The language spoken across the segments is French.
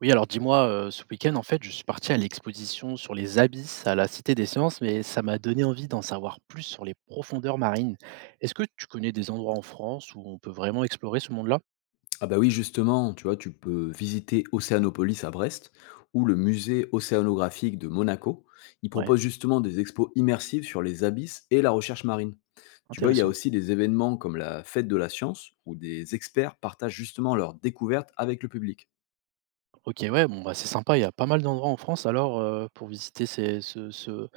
Oui, alors dis-moi, ce week-end, en fait, je suis parti à l'exposition sur les abysses à la Cité des Sciences, mais ça m'a donné envie d'en savoir plus sur les profondeurs marines. Est-ce que tu connais des endroits en France où on peut vraiment explorer ce monde-là? Ah bah oui, justement, tu vois, tu peux visiter Océanopolis à Brest ou le musée océanographique de Monaco. Il Ouais, propose justement des expos immersives sur les abysses et la recherche marine. Tu vois, il y a intéressant. aussi des événements comme la fête de la science où des experts partagent justement leurs découvertes avec le public. OK, ouais, bon, bah, c'est sympa, il y a pas mal d'endroits en France alors, pour visiter ces ce ce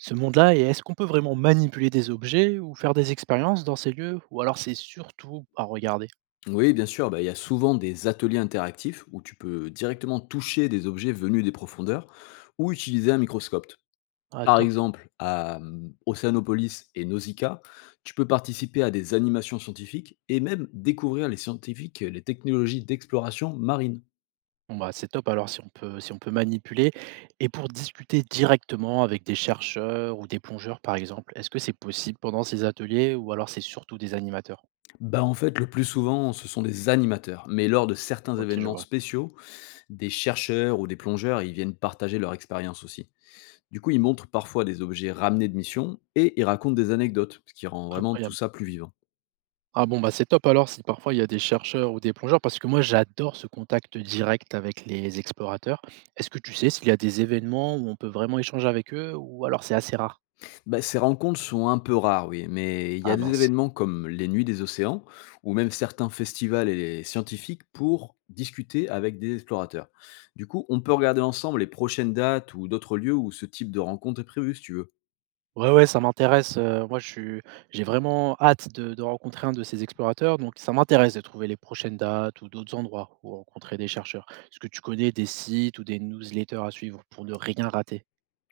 ce monde-là. Et est-ce qu'on peut vraiment manipuler des objets ou faire des expériences dans ces lieux? Ou alors c'est surtout à regarder? Oui, bien sûr, bah, il y a souvent des ateliers interactifs où tu peux directement toucher des objets venus des profondeurs ou utiliser un microscope. Ah, Par top. exemple, à Océanopolis et Nausicaa, tu peux participer à des animations scientifiques et même découvrir les scientifiques et les technologies d'exploration marine. Bon, bah, c'est top alors si on peut manipuler. Et pour discuter directement avec des chercheurs ou des plongeurs, par exemple, est-ce que c'est possible pendant ces ateliers ou alors c'est surtout des animateurs? Bah, en fait, le plus souvent, ce sont des animateurs, mais lors de certains OK, je événements vois. spéciaux, des chercheurs ou des plongeurs, ils viennent partager leur expérience aussi. Du coup, ils montrent parfois des objets ramenés de mission et ils racontent des anecdotes, ce qui rend vraiment tout Incroyable. ça plus vivant. Ah bon, bah, c'est top alors si parfois il y a des chercheurs ou des plongeurs, parce que moi j'adore ce contact direct avec les explorateurs. Est-ce que tu sais s'il y a des événements où on peut vraiment échanger avec eux ou alors c'est assez rare? Bah, ces rencontres sont un peu rares, oui, mais il y Ah a des mince. événements comme les Nuits des océans ou même certains festivals et les scientifiques pour discuter avec des explorateurs. Du coup, on peut regarder ensemble les prochaines dates ou d'autres lieux où ce type de rencontre est prévu, si tu veux. Ouais, ouais, ça m'intéresse, moi je suis j'ai vraiment hâte de rencontrer un de ces explorateurs, donc ça m'intéresse de trouver les prochaines dates ou d'autres endroits où rencontrer des chercheurs. Est-ce que tu connais des sites ou des newsletters à suivre pour ne rien rater?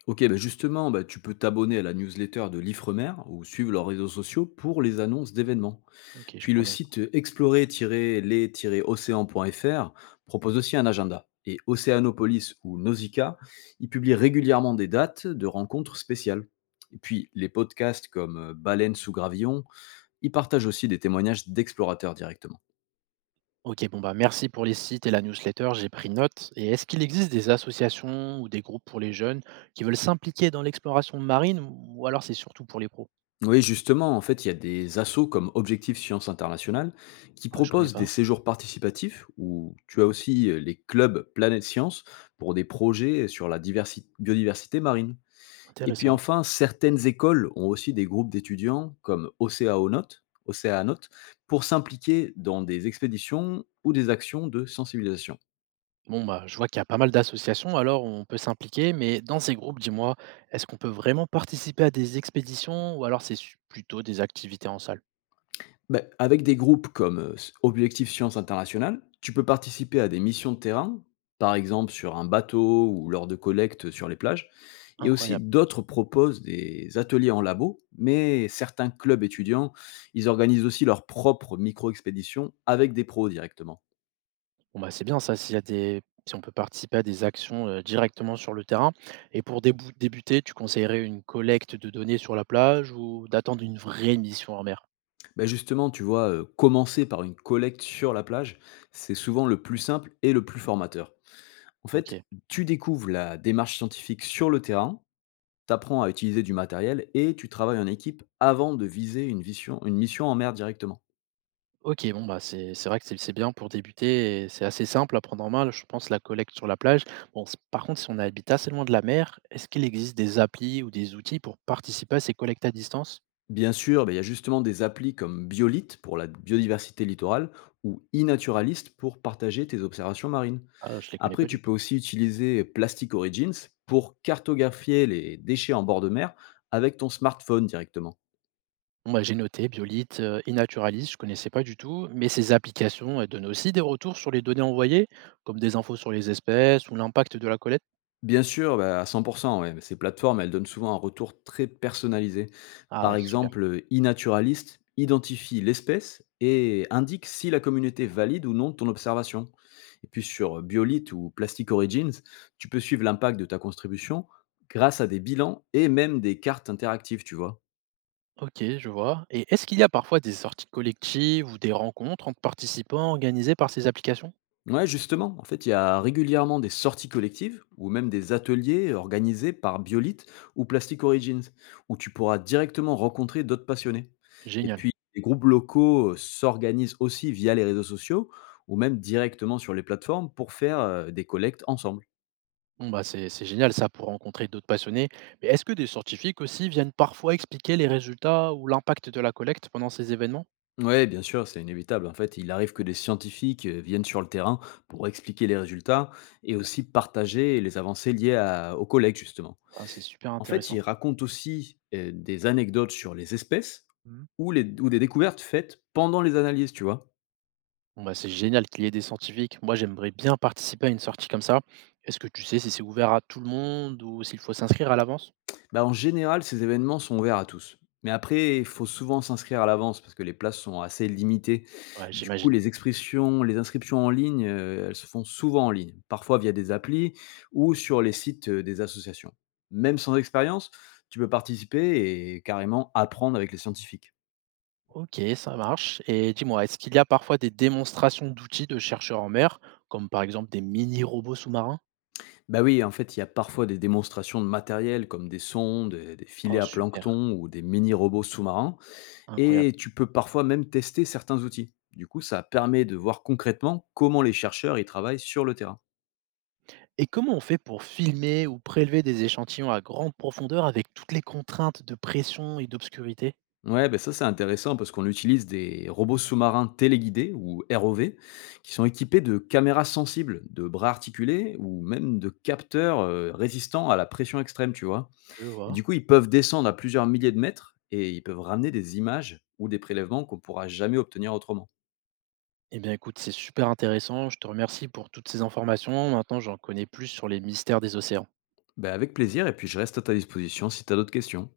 Ok, bah justement, bah, tu peux t'abonner à la newsletter de l'Ifremer ou suivre leurs réseaux sociaux pour les annonces d'événements. OK, je Puis le prends note. site explorer-les-océans.fr propose aussi un agenda. Et Océanopolis ou Nausicaa, ils publient régulièrement des dates de rencontres spéciales. Et puis les podcasts comme Baleine sous gravillon, ils partagent aussi des témoignages d'explorateurs directement. OK, bon, bah, merci pour les sites et la newsletter, j'ai pris note. Et est-ce qu'il existe des associations ou des groupes pour les jeunes qui veulent s'impliquer dans l'exploration marine ou alors c'est surtout pour les pros? Oui, justement, en fait, il y a des assos comme Objectif Science Internationale qui Ah, je connais proposent des pas, séjours participatifs où tu as aussi les clubs Planète Science pour des projets sur la biodiversité marine. Et puis intéressant. enfin, certaines écoles ont aussi des groupes d'étudiants comme Océanonautes pour s'impliquer dans des expéditions ou des actions de sensibilisation. Bon, bah, je vois qu'il y a pas mal d'associations, alors on peut s'impliquer, mais dans ces groupes, dis-moi, est-ce qu'on peut vraiment participer à des expéditions ou alors c'est plutôt des activités en salle? Ben, avec des groupes comme Objectif Science Internationale, tu peux participer à des missions de terrain, par exemple sur un bateau ou lors de collectes sur les plages. Et aussi, Incroyable. d'autres proposent des ateliers en labo, mais certains clubs étudiants, ils organisent aussi leurs propres micro-expéditions avec des pros directement. Bon, bah, c'est bien ça, s'il y a des si on peut participer à des actions directement sur le terrain. Et pour débuter, tu conseillerais une collecte de données sur la plage ou d'attendre une vraie mission en mer? Bah, justement, tu vois, commencer par une collecte sur la plage, c'est souvent le plus simple et le plus formateur. En Ok. fait, tu découvres la démarche scientifique sur le terrain, tu apprends à utiliser du matériel et tu travailles en équipe avant de viser une mission en mer directement. OK, bon, bah, c'est vrai que c'est bien pour débuter et c'est assez simple à prendre en main, je pense, la collecte sur la plage. Bon, s par contre, si on habite assez loin de la mer, est-ce qu'il existe des applis ou des outils pour participer à ces collectes à distance? Bien sûr, bah, il y a justement des applis comme Biolite pour la biodiversité littorale ou iNaturalist pour partager tes observations marines. Ah, je les connais pas Après, du tu tout. peux aussi utiliser Plastic Origins pour cartographier les déchets en bord de mer avec ton smartphone directement. Bon, bah, j'ai noté Biolite, eNaturalis, je connaissais pas du tout, mais ces applications, elles donnent aussi des retours sur les données envoyées, comme des infos sur les espèces ou l'impact de la collecte? Bien sûr, bah, à 100, ouais. Ces plateformes, elles donnent souvent un retour très personnalisé. Par Ah, super. exemple, iNaturalist identifie l'espèce et indique si la communauté valide ou non ton observation. Et puis sur Biolite ou Plastic Origins, tu peux suivre l'impact de ta contribution grâce à des bilans et même des cartes interactives, tu vois. OK, je vois. Et est-ce qu'il y a parfois des sorties collectives ou des rencontres entre participants organisées par ces applications? Ouais, justement, en fait, il y a régulièrement des sorties collectives ou même des ateliers organisés par Biolite ou Plastic Origins, où tu pourras directement rencontrer d'autres passionnés. Et Génial. puis, les groupes locaux s'organisent aussi via les réseaux sociaux ou même directement sur les plateformes pour faire des collectes ensemble. Bon, bah, c'est génial ça pour rencontrer d'autres passionnés. Mais est-ce que des scientifiques aussi viennent parfois expliquer les résultats ou l'impact de la collecte pendant ces événements? Ouais, bien sûr, c'est inévitable. En fait, il arrive que des scientifiques viennent sur le terrain pour expliquer les résultats et aussi partager les avancées aux collègues, justement. Ah, c'est super En fait, il intéressant. raconte aussi, des anecdotes sur les espèces Mhm. ou les ou des découvertes faites pendant les analyses, tu vois? Bon, bah, c'est génial qu'il y ait des scientifiques. Moi, j'aimerais bien participer à une sortie comme ça. Est-ce que tu sais si c'est ouvert à tout le monde ou s'il faut s'inscrire à l'avance? Bah, en général, ces événements sont ouverts à tous. Mais après, il faut souvent s'inscrire à l'avance parce que les places sont assez limitées. Ouais, Du coup, j'imagine. Les inscriptions en ligne, elles se font souvent en ligne, parfois via des applis ou sur les sites, des associations. Même sans expérience, tu peux participer et carrément apprendre avec les scientifiques. Ok, ça marche. Et dis-moi, est-ce qu'il y a parfois des démonstrations d'outils de chercheurs en mer, comme par exemple des mini-robots sous-marins? Bah oui, en fait, il y a parfois des démonstrations de matériel comme des sondes, et des filets Oh, à super, plancton ou des mini-robots sous-marins, et incroyable. tu peux parfois même tester certains outils. Du coup, ça permet de voir concrètement comment les chercheurs y travaillent sur le terrain. Et comment on fait pour filmer ou prélever des échantillons à grande profondeur avec toutes les contraintes de pression et d'obscurité? Ouais, ben ça c'est intéressant parce qu'on utilise des robots sous-marins téléguidés ou ROV qui sont équipés de caméras sensibles, de bras articulés ou même de capteurs résistants à la pression extrême, tu vois. Je Et vois. du coup, ils peuvent descendre à plusieurs milliers de mètres et ils peuvent ramener des images ou des prélèvements qu'on pourra jamais obtenir autrement. Eh bien, écoute, c'est super intéressant. Je te remercie pour toutes ces informations. Maintenant, j'en connais plus sur les mystères des océans. Ben, avec plaisir et puis je reste à ta disposition si tu as d'autres questions.